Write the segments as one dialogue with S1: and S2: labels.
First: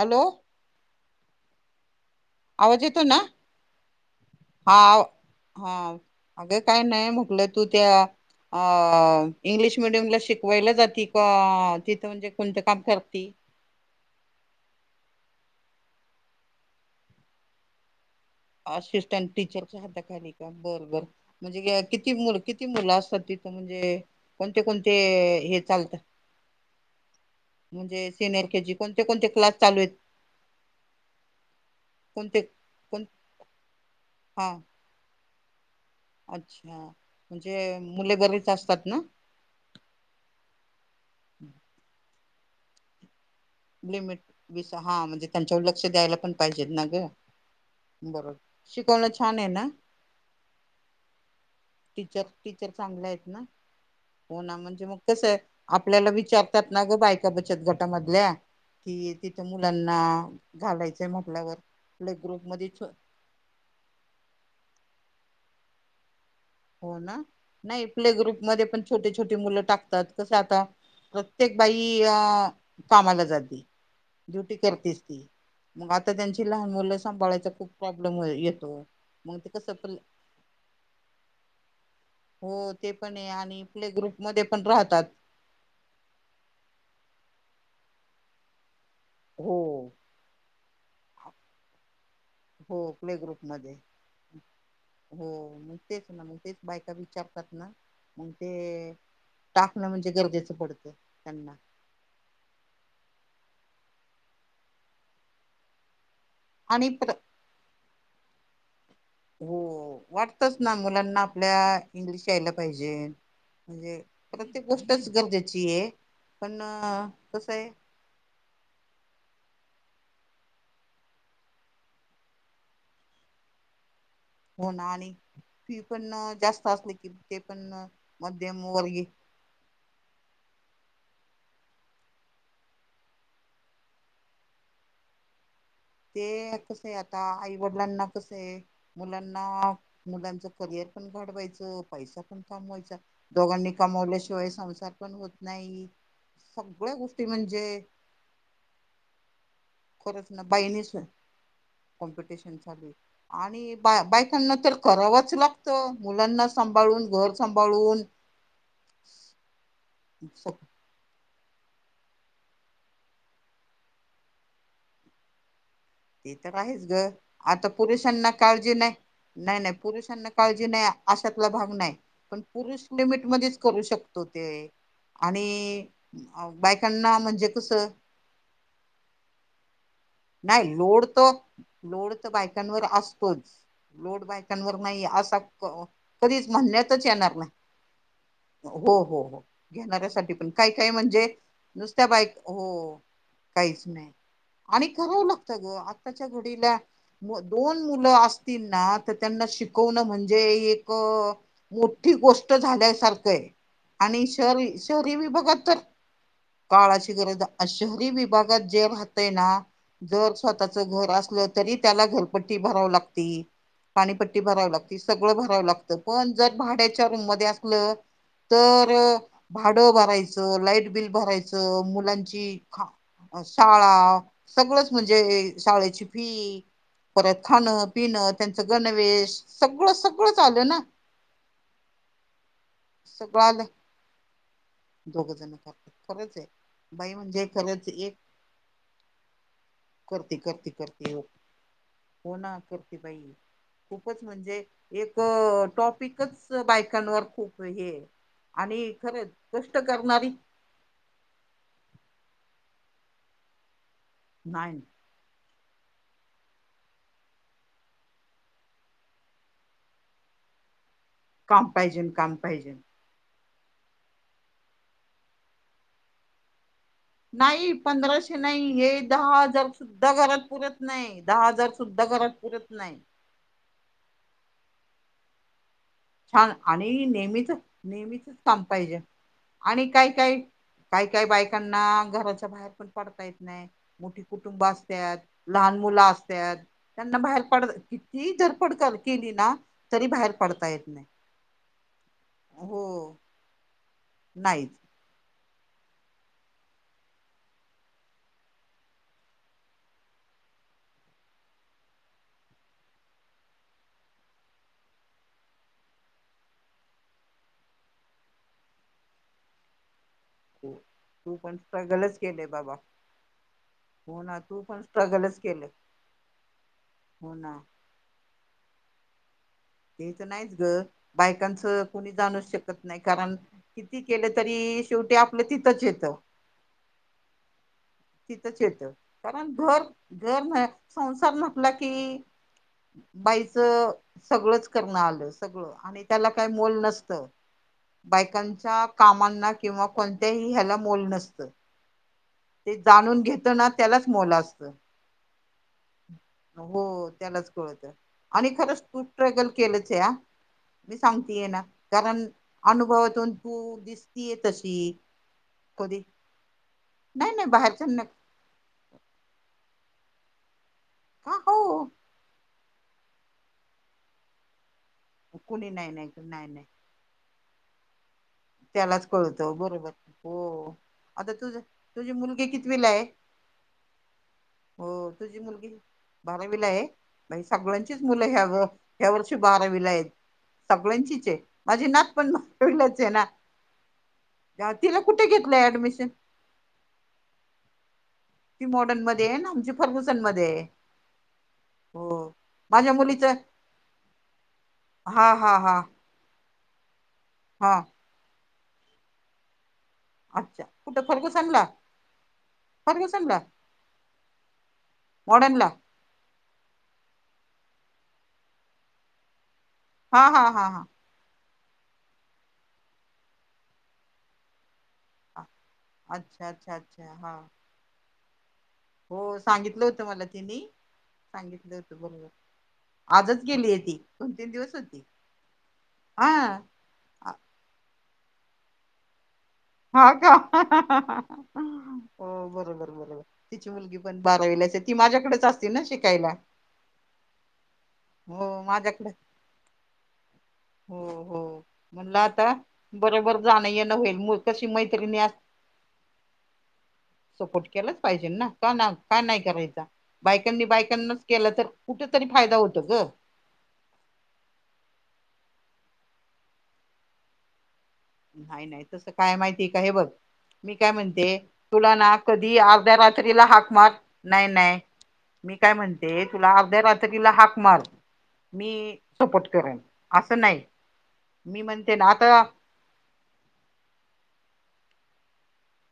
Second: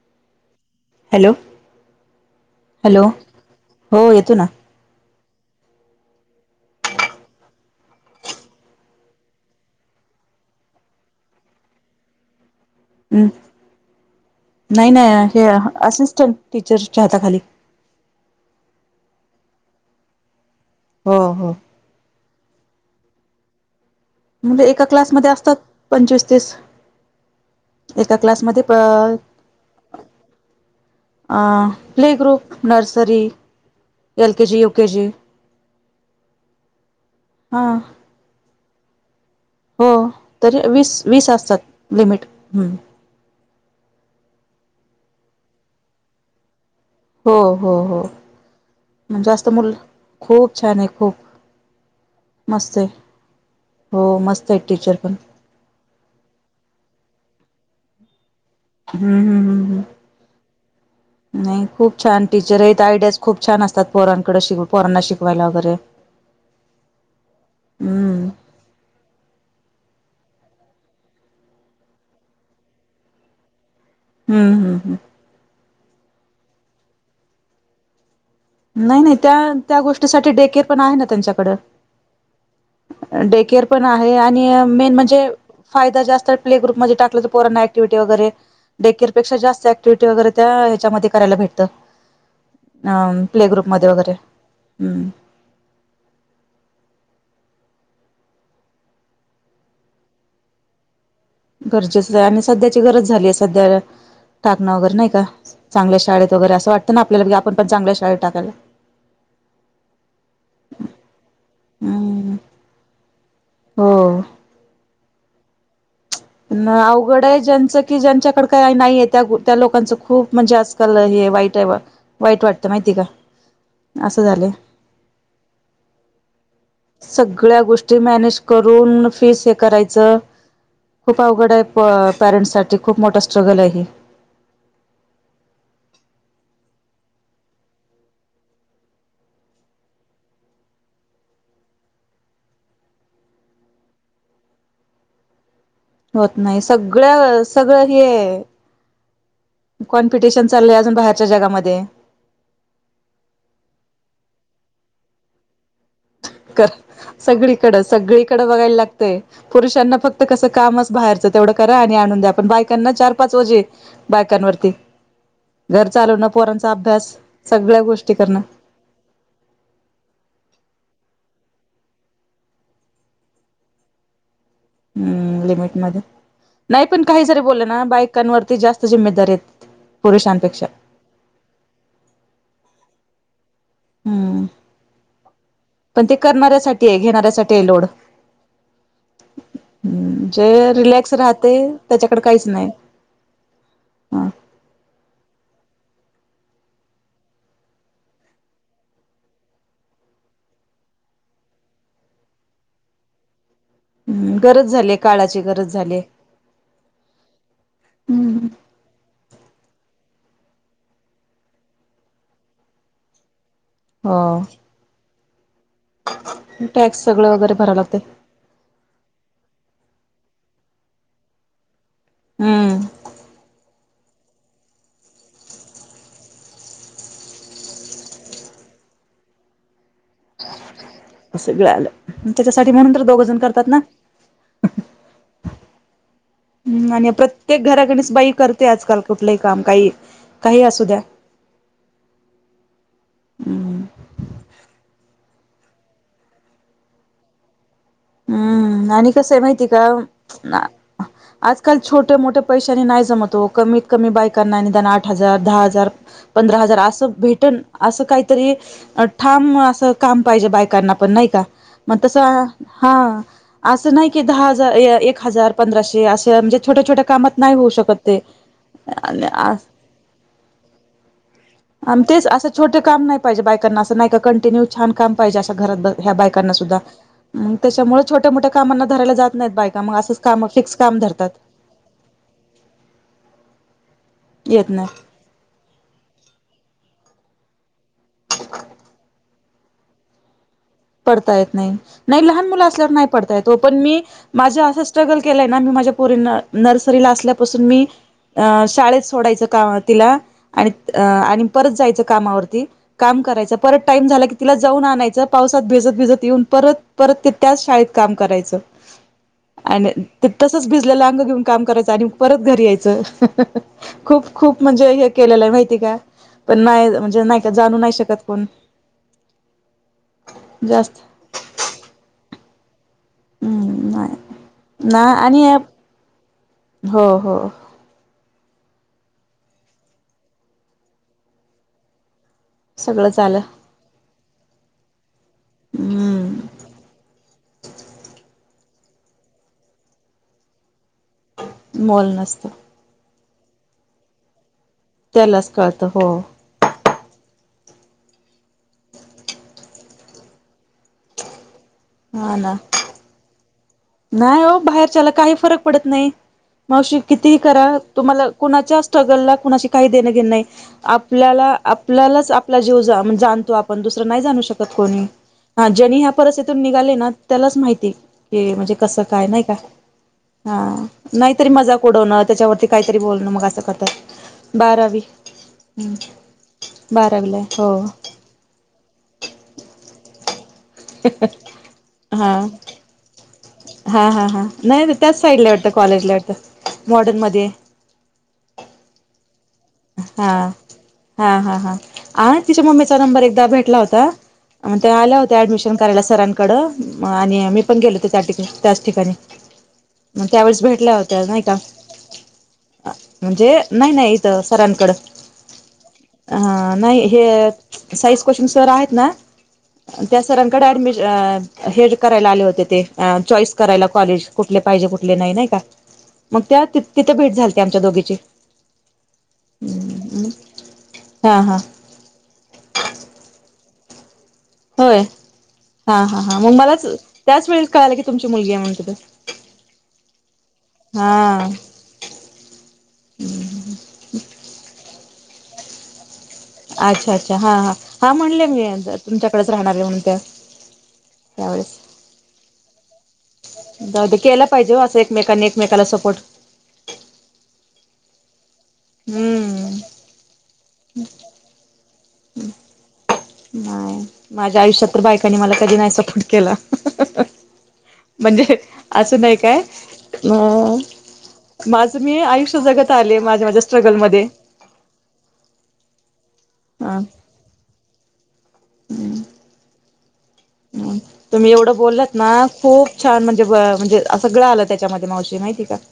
S1: Hello!
S2: Hello!
S1: आवज
S2: hello
S1: येतो ना?
S2: हो येतो ना
S1: हा हा अगं काय नाही म्हटलं तू त्या, अ इंग्लिश मिडियमला शिकवायला जाती का तिथं म्हणजे कोणत.
S2: हम् नाही नाही. हे असिस्टंट टीचरच्या हाता खाली,
S1: असिस्टंट टीचरच्या हाताखाली का बर बर
S2: हो हो
S1: म्हणजे, किती मुलं किती मुलं असतात. तिथं म्हणजे, कोणते
S2: म्हणजे एका
S1: कोणते
S2: क्लासमध्ये असतात
S1: हे चालतात
S2: पंचवीस तीस
S1: म्हणजे
S2: एका
S1: सीनिअर के
S2: क्लासमध्ये
S1: जी
S2: प
S1: कोणते कोणते क्लास चालू आहेत.
S2: अ प्ले
S1: कोणते
S2: ग्रुप,
S1: कोण
S2: नर्सरी एल
S1: हा
S2: केजी, यु केजी,
S1: अच्छा! म्हणजे मुले घरीच असतात ना?
S2: हो तरी वीस वीस असतात लिमिट ह्
S1: लिमिट हा म्हणजे त्यांच्यावर लक्ष द्यायला पण पाहिजेत ना? ग
S2: हो हो हो
S1: बरोबर शिकवणं
S2: म्हणजे
S1: छान आहे
S2: जास्त
S1: ना
S2: मुल खूप छान आहे, खूप
S1: टीचर टीचर
S2: मस्त आहे
S1: चांगले आहेत ना? हो
S2: मस्त
S1: ना
S2: आहे
S1: म्हणजे
S2: टीचर
S1: मग
S2: पण
S1: कस आहे, आपल्याला विचारतात ना ग बायका बचत गटामधल्या
S2: हम्म
S1: कि
S2: हम्म
S1: तिथं
S2: हम्म
S1: मुलांना
S2: हम्म
S1: घालायचंय म्हटल्यावर
S2: नाही खूप
S1: प्ले
S2: छान
S1: ग्रुप
S2: टीचर
S1: मध्ये
S2: आहेत आयडिया खूप छान असतात पोरांकड पोरांना शिकवायला वगैरे
S1: हो ना नाही प्ले
S2: हम्म
S1: ग्रुप मध्ये पण छोटी छोटी मुलं टाकतात कस आता. प्रत्येक बाई अ कामाला जाते. ड्युटी
S2: हम्म हम्
S1: करतेस ती मग आता त्यांची लहान मुलं सांभाळायचा खूप प्रॉब्लेम येत.
S2: नाही नाही त्या त्या गोष्टीसाठी डेकेअर पण आहे ना त्यांच्याकडं.
S1: हो ते पण आहे आणि प्ले
S2: आहे
S1: ग्रुप मध्ये
S2: आणि
S1: पण
S2: मेन
S1: राहतात
S2: म्हणजे फायदा जास्त आहे प्ले ग्रुपमध्ये टाकला तर पोरांना ऍक्टिव्हिटी वगैरे येते डेकेयरपेक्षा
S1: हो
S2: जास्त ऍक्टिव्हटी वगैरे त्या ह्याच्यामध्ये करायला भेटत
S1: हो
S2: अ
S1: प्ले ग्रुप मध्ये हो मग तेच ना मग तेच बायका विचार ग ते टाकणं म्हणजे गरजेचं पडतं. त्यांना
S2: गरजेच आहे आणि सध्याची गरज झालीय, सध्या ठाकण वगैरे नाही का चांगल्या शाळेत. वगैरे अस
S1: आणि
S2: वाटतं ना
S1: प्र
S2: आपल्यालाी आपण चांगल्या शाळेेत टाकायला.
S1: हो वाटतच ना मुलांना आपल्या इंग्लिश
S2: हम्म
S1: यायला पाहिजे. म्हणजे
S2: हो
S1: प्रत्येक गोष्टच गरजेची आहे. पण
S2: अवघड आहे ज्यांचं कि ज्यांच्याकड का नाहीये त्या त्या लोक. लकांच खूप म्हणजे आजकाल हे वाईट आहे, वाईट वाटतं माहिती का. असं झालंय
S1: होणार आणि ती पण जास्त. असली की ते
S2: सगळ्या
S1: पण
S2: गोष्टी मॅनेज
S1: मध्यमवर्गीय
S2: करून फीस हे करायचं. खूप अवघड आहे पॅरेंट्ससाठीठी खूप मोठा स्ट्रगल आहे.
S1: ते कस आहे आता आई वडिलांना कस आहे, मुलांना मुलांच करियर पण. ढवायच पैसा पण कमवायचा दोघांनी कमवल्याशिवाय संसार पण हो.
S2: होत नाही सगळ
S1: म्हणजे
S2: सगळं हे.
S1: खरंच ना
S2: कॉमपिटिशन चालय
S1: बाईनीच
S2: अजून बारच्या जगामध्ये.
S1: कॉम्पिटिशन साली आणि बा बायकांना तर करावंच लागतं. मुलांना सांभाळून घर
S2: सगळीकडं
S1: सांभाळून
S2: सगळीकडें बघायला लागतेय पुरुषांना फक्त कसं कामच बाहेरच. तेवढं करा आणि आणून द्या आपण बायकांना चार पाच वजे बायकांवरती. घर चालवणं
S1: ते तर
S2: पोरांचा
S1: आहेच ग
S2: अभ्यास
S1: आता
S2: सगळ्या गोष्टी
S1: पोलरिसांना
S2: करणं
S1: काळजी नाही. नाही नाही पुरुषांना काळजी नाही. अशतला भाग नाही पण पुरुष लिमिट मध्येच करू शकतो ते.
S2: हम्म
S1: आणि
S2: लिमिटमध्ये नाही पण
S1: बायकांना
S2: काही जरी
S1: म्हणजे
S2: बोललं
S1: कस.
S2: ना बायकांवरती जास्त जिम्मेदारी आहेत पुरुषांपेक्षा
S1: नाही लोड तर लोड तर बायकांवर असतोच. लोड
S2: हम्म
S1: बायकांवर नाही असा
S2: पण ते
S1: कधीच
S2: करणाऱ्यासाठी आहे
S1: म्हणण्यातच येणार नाही.
S2: घेणाऱ्यासाठी आहे लोड
S1: हो हो हो घेणाऱ्यासाठीठी पण काही
S2: जे
S1: काही
S2: रिलॅक्स
S1: म्हणजे
S2: राहते
S1: नुसत्या
S2: त्याच्याकडे
S1: बाईक
S2: काहीच नाही
S1: हो. काहीच नाही
S2: ह
S1: आणि. गत ग आताच्या घडी दोन मुल असतील ना त्यांना शिक म्हणजे एक मोठी गोष्ट झाल्यासारख आहे. आणि
S2: हम्
S1: शहरी
S2: गरज झाले
S1: शहरी
S2: काळाची
S1: विभागात
S2: गरज
S1: तर
S2: झाले.
S1: काळाची गरज शहरी विभागात जे राहतय ना. जर स्वतःच घर असलं तरी त्याला घरपट्टी भराव लागते. पाणीपट्टी
S2: हो
S1: भरावी लागते सगळं भरावं लागत. पण जर
S2: टॅक्स
S1: भाड्याच्या रूम
S2: सगळं
S1: मध्ये
S2: वगैरे भरावं
S1: असलं
S2: लागते
S1: तर. भाडं भरायचं लाईट बिल भरायचं मुलांची ख
S2: हम्म
S1: शाळा. सगळंच म्हणजे शाळेची फी. परत खाणं पिणं त्यांचं गणवेश सगळं सगळंच आल ना.
S2: असगळं आलं त्याच्यासाठी म्हणून तर दोघंजण
S1: सगळं आलं
S2: करतात ना.
S1: दोघ जण करतात खरंच आहे
S2: हम् आणि
S1: बाई म्हणजे
S2: प्रत्येक
S1: खरंच
S2: घराकच
S1: एक
S2: बाई करते आजकाल. कुठलंही काम काही
S1: करते
S2: काही
S1: करते
S2: असू द्या.
S1: करते हो ना करते बाई खूपच म्हणजे एक. टॉपिकच बायकांवर खूप हे.
S2: हम्म आणि
S1: खरंच
S2: कस आहे माहिती
S1: कष्ट
S2: का
S1: करणारी
S2: आजकाल छोट्या मोठ्या. पैशानी नाही जमत ओ कमीत कमी बायकांना
S1: नाही
S2: निदान आठ हजार दहा हजार. ं पंधरा हजार अस भेट अस काहीतरी ठाम अस काम पाहिजे बायकांना. पण नाही का
S1: काम
S2: मग
S1: पाहिजे काम
S2: तसं.
S1: पाहिजे
S2: हा असं नाही की दहा हजार एक हजार पंधराशे असं म्हणजे. छोट्या छोट्या कामात होऊ
S1: नाही
S2: शकत ते
S1: पंधराशे नाही हे दहा हजार सुद्धा घरात पुरत नाही दहा हजार.
S2: आणि
S1: सुद्धा
S2: तेच
S1: घरात
S2: असं
S1: पुरत
S2: छोटे काम नाही पाहिजे बायकांना असं नाही का कंटिन्यू. छान काम पाहिजे असं घरात ह्या
S1: छान
S2: बायकांना सुद्धा.
S1: आणि नेहमीच
S2: मग त्याच्यामुळे छोट्या
S1: नेहमीचच
S2: मोठ्या
S1: काम
S2: कामांना
S1: पाहिजे
S2: धरायला जात नाहीत, बायका
S1: आणि
S2: मग
S1: काय
S2: असंच
S1: काय
S2: काम फिक्स काम
S1: काही काही
S2: धरतात.
S1: बायकांना बाहेर पण पडता येत नाही मोठी कुटुंब
S2: येत नाही
S1: असतात लहान मुलं असतात. त्यांना बाहेर पड किती धरपड केली ना तरी बाहेर पडता येईल.
S2: पडता येत नाही नाही लहान मुल असल्या नाही
S1: हो
S2: पडता येत पण मी माझ्या
S1: नाहीच
S2: असं स्ट्रगल. केलाय ना मी माझ्या परी नर्सरीला असल्यापासून मी. अ शाळेत सोडायचं काम तिला आणि आणि परत जायचं कामावरती काम. करायचा परत टाम झाला की, तिला जाऊन आणायच पाऊस. भिजत भिजत येऊन परत परत ते त्याच शाळेत काम करायचं आणि. ते तसच
S1: हो
S2: भिजलेलं अंग
S1: तू
S2: घेऊन
S1: पण
S2: काम करायचं आणि
S1: स्ट्रगलच
S2: परत
S1: केलंय
S2: घरी
S1: बाबा
S2: यायचं हम्म हम्म हम्म
S1: हो
S2: खूप
S1: ना तू
S2: खूप
S1: पण
S2: म्हणजे हे
S1: स्ट्रगलच
S2: केल. के
S1: केलं
S2: माहिती का पण नाही म्हणजे
S1: हो
S2: नाही का
S1: ना
S2: जाणू नाही शकत कोण.
S1: ते तर नाहीच ग
S2: जास्त
S1: बायकांचं कोणी जाणू शक नाही कारण
S2: हम्म
S1: किती
S2: नाही.
S1: केलं तरी
S2: ना
S1: शेवटी आपलं
S2: आणि
S1: तिथंच येत.
S2: हो हो.
S1: तिथंच येत कारण घर घर न संसार म्हटला की.
S2: सगळंच आलं
S1: बाईचं सगळंच करण आलं. सगळ आणि त्याला काही
S2: हम्म
S1: मोल नसत बायकांच. ह्या कामांना किंवा कोणत्याही ह्याला मोल नसत
S2: मोल नसतं
S1: ते जाणून घेत. ना त्यालाच मोलं असत.
S2: त्यालाच कळतं हो
S1: हो त्यालाच. [unintelligible] आणि खरंच तूप ट्रॅगल केलंच या मी सांगतीय ना. कारण
S2: हा ना.
S1: अनुभवातून. तू दिसतीय
S2: नाही हो
S1: तशी
S2: बाहेरच्याला काही फरक पडत
S1: कधी
S2: नाही. मावशी
S1: नाही
S2: किती
S1: नाही
S2: करा
S1: बाहेरच्याना
S2: तुम्हाला कणाच्या स्ट्रगल ला कुणा शी. काही देण घे नाही
S1: का
S2: आपल्याला
S1: हो
S2: आपल्यालाच आपला जीवण जाणतो आपण दुसरं नाही जाणू शकत. कोणी हा
S1: कुणी नाही
S2: जनी
S1: नाही
S2: ह्या
S1: नाही
S2: परिस्थतून
S1: नाही
S2: निघाले ना त्यालाच माहिती हे. म्हणजे कस
S1: त्यालाच
S2: काय नाही का
S1: कळतं बरोबर
S2: हा
S1: हो आता
S2: नाहीतरी
S1: तुझ
S2: मजाक
S1: तुझी
S2: उडवणं
S1: मुलगी
S2: त्याच्यावरती
S1: कितवीला
S2: काहीतरी
S1: आहे
S2: बोलण म असं करतात बारावी
S1: हो तुझी मुलगी
S2: हम्म.
S1: बारावीला आहे,
S2: बारावीला
S1: बाई
S2: आहे हो
S1: सगळ्यांचीच मुलं ह्या ह्या वर्षी बारावीला आहेत. सगळ्यांचीच आहे, माझी नात पण
S2: हा.
S1: बारावीला आहे ना.
S2: हा हा हा नाही
S1: तिला
S2: त्याच
S1: कुठे
S2: साईडला
S1: घेतलंय
S2: वाटत
S1: ऍडमिशन
S2: कॉलेजला वाटत मॉडर्न मध्ये.
S1: ती मॉडन मध्ये ना आमची फरबुजांमध्ये
S2: हा
S1: हाय.
S2: हा हा हा आ तिच्या मम्मीचा नंबर
S1: मुलीच
S2: एकदा भेटला होता. मग ते आल्या
S1: हा
S2: होते
S1: हा
S2: ऍडमिशन
S1: हा
S2: करायला सरां कड आणि मी
S1: हा
S2: पण गेलो होत, त्या ठिक त्याच ठिकाणी. मग त्यावेळेस
S1: अच्छा
S2: भेटल्या
S1: कुठं
S2: होत्या नाही का
S1: फर्गुसनला फर्गुसनला
S2: म्हणजे नाही नाही इथ.
S1: मॉडर्नला
S2: नाही साईज क्वेश्चन सर आहेत ना.
S1: हा हा
S2: त्यासरांकडे
S1: हा हा
S2: ऍडमिशन अ. हे जे करायला आले होते, ते चॉईस करायला कॉलेज कुठले पाहिजे कुठले नाही
S1: हा
S2: नाही का. मग
S1: अच्छा
S2: त्या
S1: अच्छा
S2: तिथे
S1: अच्छा
S2: भेट
S1: हा
S2: झालती आमच्या दोघीची.
S1: हो सांगितलं होत, मला त्यांनी
S2: हा हा
S1: सांगितलं होत, बघ आजच गेली.
S2: होय हा हा हा मग मलाच त्याच वेळ कळायला की, तुमची मुलगी आहे म्हणून तिथं.
S1: हा का हा हा हा हा हा ह हो बरोबर बरोबर तिची मुलगीहा पण बारावीला. ती माझ्याकडेच असतील ना शिकायला.
S2: अच्छा अच्छा हा हा हा म्हणले
S1: हो
S2: मी
S1: माझ्याकडे
S2: तुमच्याकडेच राहणारे म्हण त्या.
S1: हो हो म्हणलं आता बरोबर. जाणं येणं
S2: द
S1: होईल मु-
S2: केला
S1: कशी
S2: पाहिजे असं
S1: मैत्रिणी
S2: एकमेकांनी एकमेकाला सपोर्ट.
S1: केलंच पाहिजे ना का का नाही
S2: हम्म
S1: करायचा. बायकांनी बायकांनाच केलं तर कुठेतरी फायदा होतो ग.
S2: नाही माझ्या आयुष्यात तर बायकांनी मला कधी नाही सपोर्ट केला म्हणजे
S1: नाही नाही तस
S2: असं
S1: काय
S2: नाही
S1: माहितीय का हे बघ मी
S2: अ
S1: काय म्हणते तुला
S2: माझं
S1: ना
S2: मी
S1: कधी
S2: आयुष्य जगत
S1: अर्ध्या रा -
S2: आले
S1: त्रीला
S2: माझ्या माझ्या
S1: हाक मार
S2: स्ट्रगलमध्ये
S1: नाही नाही. मी काय म्हणते तुला अर्ध्या
S2: ह
S1: रात्री तिला हाक मार मी सपोर्ट करेन. असं नाही
S2: तुम्ही
S1: मी
S2: एवढं
S1: म्हणते
S2: बोललात ना
S1: आता
S2: खूप छान म्हणजे म्हणजे सगळं आलं त्याच्यामध्ये मावशी. माहिती आहे का?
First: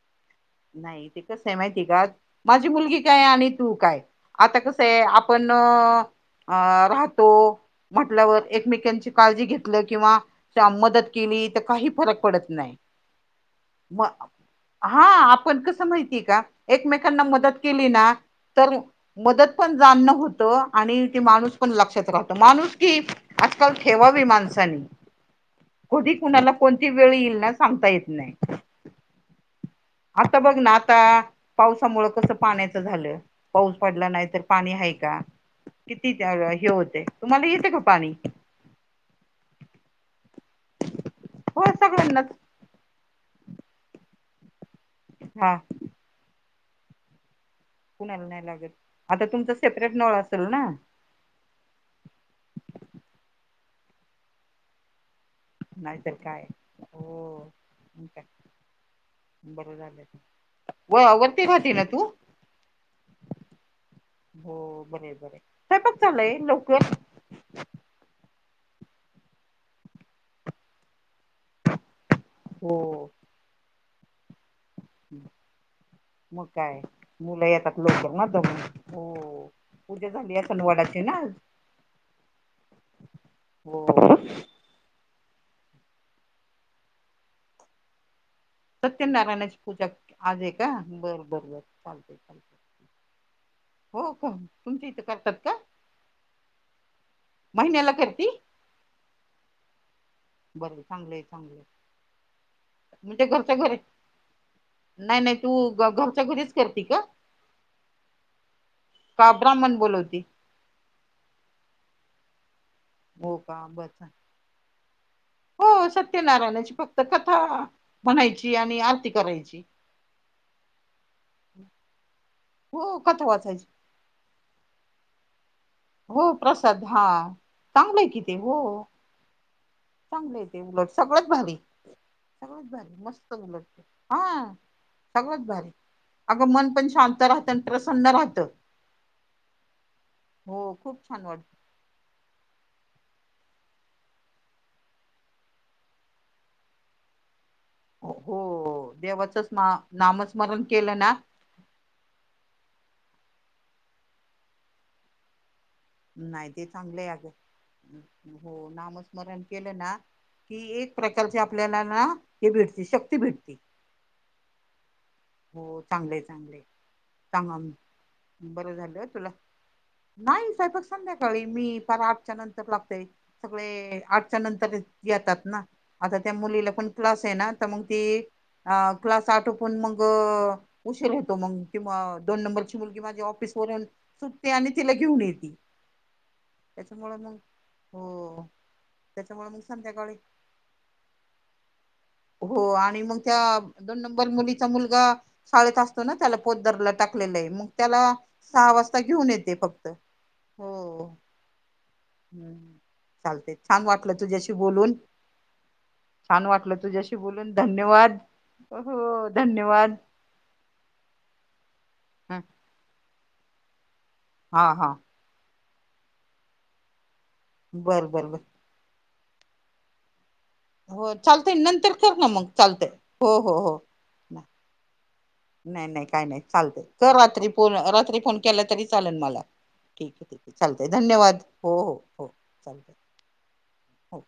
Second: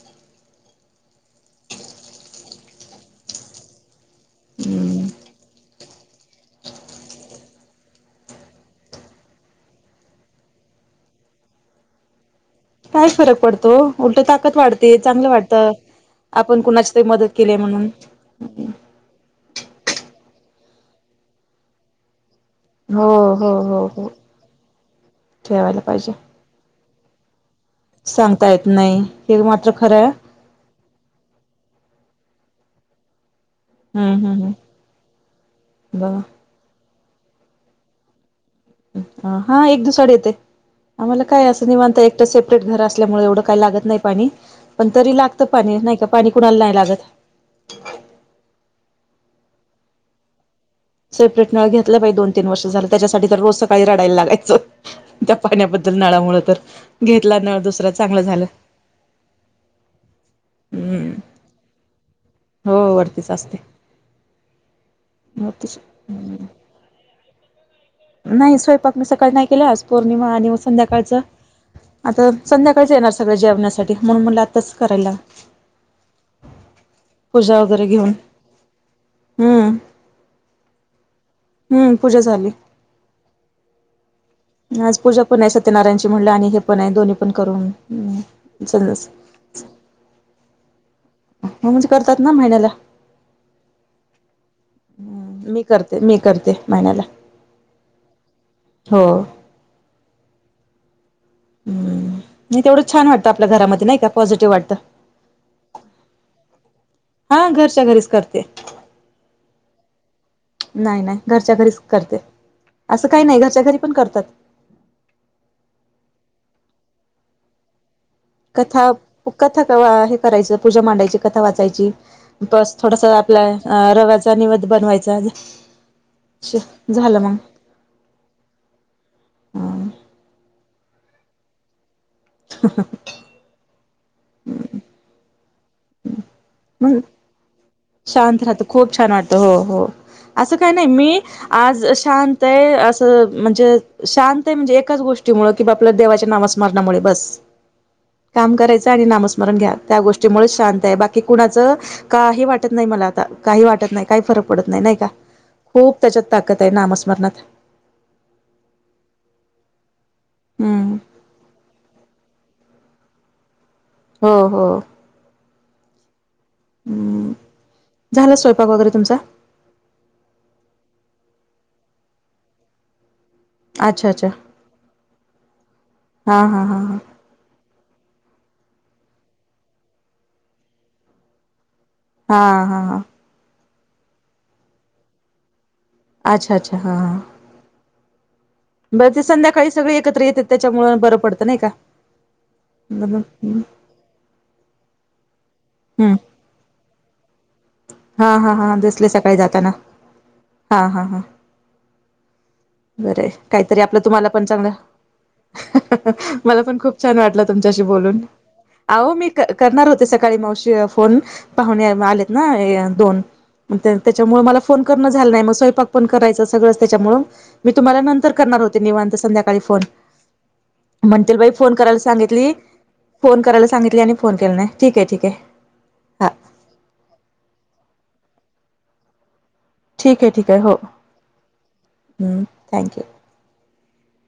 S1: नाही ते कसं आहे माहिती आहे का? माझी मुलगी काय आणि तू काय. आता कसं आहे
S2: हम्म
S1: आपण अं राहतो म्हटल्यावर एकमेकांची काळजी घेतलं, किंवा मदत केली, तर काही फरक पडत नाही.
S2: काय फरक पडतो
S1: म
S2: उलट ताकद वाढते
S1: हां
S2: चांगलं
S1: पण
S2: वाटतं
S1: कसं माहितीय का?
S2: आपण कुणाची तरी
S1: एकमेकांना मदत केली
S2: म्हणून
S1: ना तर मदत पण जाणणं होतं, आणि ते माणूस पण लक्षात राहतो. माणूस की
S2: हो हो
S1: आज काल
S2: हो हो
S1: ठेवावी माणसानी,
S2: ठेवायला पाहिजे
S1: कधी कुणाला कोण ती वेळ येईल ना सांगता येत नाही
S2: सांगता येत नाही. हे मात्र खर
S1: आता बघ ना आता पावसामुळ कसं पाण्याचं झालं. पाऊस पडला
S2: हम्म
S1: नाही तर
S2: हम्म हम्म
S1: पाणी आहे का? किती
S2: बघा
S1: हे होतय. तुम्हाला येतं का पाणी?
S2: हा एक दिवसाआड येते आम्हाला काय
S1: हो
S2: असं निवांत एकटं
S1: सगळ्यांनाच
S2: सेपरेट घर असल्यामुळे एवढं काय लागत नाही पाणी. पण तरी लागत
S1: हा
S2: पाणी. नाही का? पाणी कुणाला नाही लागत?
S1: कुणाला नाही लागत. आता तुमचा सेपरेट नळ असेल ना?
S2: सेपरेट नळ घेतला बाई दोन- तीन वर्ष झालं, त्याच्यासाठी तर रोज सकाळी रडायला लागायचं. त्या पाण्याबद्दल
S1: नाहीतर
S2: नळामुळ
S1: काय
S2: तर, घेतला नळ दुसरा चांगलं झालं.
S1: बर झाल. व
S2: हम्म
S1: वरती राहती ना तू?
S2: हो वरतीच असते.
S1: हो बर ये बर ये
S2: वरतीच
S1: स्वयंपाक चालय लवकर?
S2: नाही स्वयंपाक मी सकाळ नाही केला, आज पौर्णिमा आणि म संध्याकाळच आता संध्याकाळीच
S1: हो
S2: येणार सगळं जेवण्यासाठी. म्हणून म्हणल आता बसू करायला.
S1: मग काय मुलं
S2: पूजा
S1: येतात
S2: वगैरे
S1: लवकर
S2: घेऊन
S1: ना दमून,
S2: हम्म
S1: पूजा झाली असन वाडाची ना आज.
S2: हम्म पूजा झाली.
S1: हो
S2: आज पूजा पण आहे सत्यनारायणची म्हणल आणि हे पण आहे दोन्ही पण करून हम.
S1: सत्यनारायणाची पूजा आज आहे का? बर बर
S2: हो
S1: बर
S2: म्हणजे
S1: चालते
S2: करतात ना
S1: चालते.
S2: महिन्याला
S1: हो का तुमच्या इथं करतात
S2: हम्
S1: का
S2: मी करते मी करते महिन्याला.
S1: महिन्याला करती?
S2: हो
S1: चांगलय.
S2: हम्म.
S1: म्हणजे घरच्या घरी,
S2: पॉझिटिव्ह वाटतं
S1: नाही नाही तू घरच्या घरीच कर - ती का?
S2: हा घरच्या घरीच करते
S1: का ब्राह्मण बोलवती?
S2: नाही नाही घरच्या घरीच करते. असं काही
S1: हो
S2: नाही घरच्या
S1: का
S2: घरी
S1: बर
S2: पण
S1: झाल.
S2: करतात
S1: हो सत्यनारायणाची फक्त कथा म्हणायची आणि
S2: कथा
S1: आरती करायची
S2: कथा हे करायचं पूजा मांडायची, कथा वाचायची, बस
S1: हो
S2: थोडस
S1: कथा
S2: आपल
S1: वाचायची
S2: रव्याचा निवद बनवायचा
S1: हो प्रसाद हा
S2: झालं मग
S1: चांगलंय कि ते. हो. चांगले आहे ते उलट, सगळ्यात भारी, सगळत भारी, मस्त उलट. हा सगळंच भारी अगं मन पण
S2: मग
S1: शांत राहत, आणि प्रसन्न
S2: शांत
S1: राहतं
S2: राहत, खूप छान वाटत. हो हो असं
S1: हो
S2: काही नाही
S1: खूप
S2: मी
S1: छान वाटत.
S2: आज शांत आहे असं म्हणजे शांत आहे म्हणजे एकाच गोष्टी मूळ कि बा आपल्या देवाच्या नामस्मारणामुळे बस.
S1: हो
S2: काम करायचं आणि
S1: देवाचंच
S2: नामस्मरण
S1: ना
S2: घ्या त्या गोष्टीमुळे
S1: नामस्मरण
S2: शांत आहे
S1: केलं ना
S2: बाकी कुणाचं काही वाट मला आता काही वाटत नाही काही फरक पडत नाही नाही का? खूप त्याच्यात
S1: नाही
S2: ताकद
S1: ते
S2: आहे
S1: चांगले अग
S2: नामस्मरणात
S1: हो नामस्मरण केलं ना कि एक
S2: हम्म
S1: प्रकारची आपल्याला ना हे भेटती शक्ती भेटती.
S2: हो हो.
S1: हो चांगलेच.
S2: हम्म झाला स्वयंपाक
S1: बर
S2: वगैरे
S1: झाल
S2: तुमचा
S1: तुला नाही स्वयंपाक संध्या ळी मी फार आठच्या नंतर लागतेय. सगळे
S2: अच्छा अच्छा
S1: आठच्या नंतर येतात ना आता त्या
S2: हा हा
S1: मुलीला
S2: हा
S1: पण क्लास आहे ना तर मग ती अ क्लास आठोपण मग उशीर होतो मग किंवा
S2: हा हा
S1: दोन नंबरची
S2: हा
S1: मुलगी
S2: हा
S1: माझी ऑफिस वरून सुटते आणि तिला घेऊन येते.
S2: अच्छा अच्छा हा
S1: त्याच्यामुळे
S2: हा.
S1: मग हो.
S2: बरं ते
S1: त्याच्यामुळे मग
S2: संध्याकाळी सगळे एकत्र येते त्यांच्यामुळ बरं पडतं नाही का.
S1: हो आणि मग त्या
S2: हम्म
S1: दोन नंबर मुलीचा मुलगा शाळेत असतो ना त्याला पोतदरला टाक
S2: हा हा हा दिसले
S1: घेऊन
S2: सकाळी
S1: येते
S2: जाताना
S1: फक्त
S2: हा हा
S1: हो
S2: हा.
S1: हम्म
S2: बरं
S1: चालते
S2: काहीतरी
S1: छान
S2: आपलं
S1: वाटलं
S2: तुम्हाला पण
S1: तुझ्याशी
S2: चांगलं
S1: बोलून छान
S2: मला
S1: वाटलं
S2: पण खूप
S1: तुझ्याशी
S2: छान वाटलं
S1: बोलून
S2: तुमच्याशी
S1: धन्यवाद
S2: बोलून अहो
S1: हो
S2: मी करणार
S1: धन्यवाद
S2: होते सकाळी मावशी फोन पा आ
S1: हं,
S2: ना दोन त्याच्यामुळे म
S1: हा
S2: फोन
S1: हा
S2: करणं झा नाही म स्वय पण करायचं सगळंच त्याच्यामु मी तुम्हाला
S1: बर बर
S2: नंतर
S1: बर
S2: करणार होते निवांत संध्याकाळी फोन
S1: [unintelligible] हो
S2: म्हणतील बाई
S1: चालतय
S2: फोन
S1: नंतर
S2: करायला
S1: कर ना मग
S2: सांगितली
S1: चालतय हो
S2: फोन
S1: हो
S2: करायला
S1: हो.
S2: सांगितली आणि फोन केला ठीक आहे ठीक आहे
S1: नाही नाही काय
S2: हा
S1: नाही चालत कर रात्री पो रात्री फोन केला तरी चालेल मला. ठीक आहे ठीक आहे चालतय धन्यवाद हो हो हो चालतय.
S2: थँक्यू
S1: हो.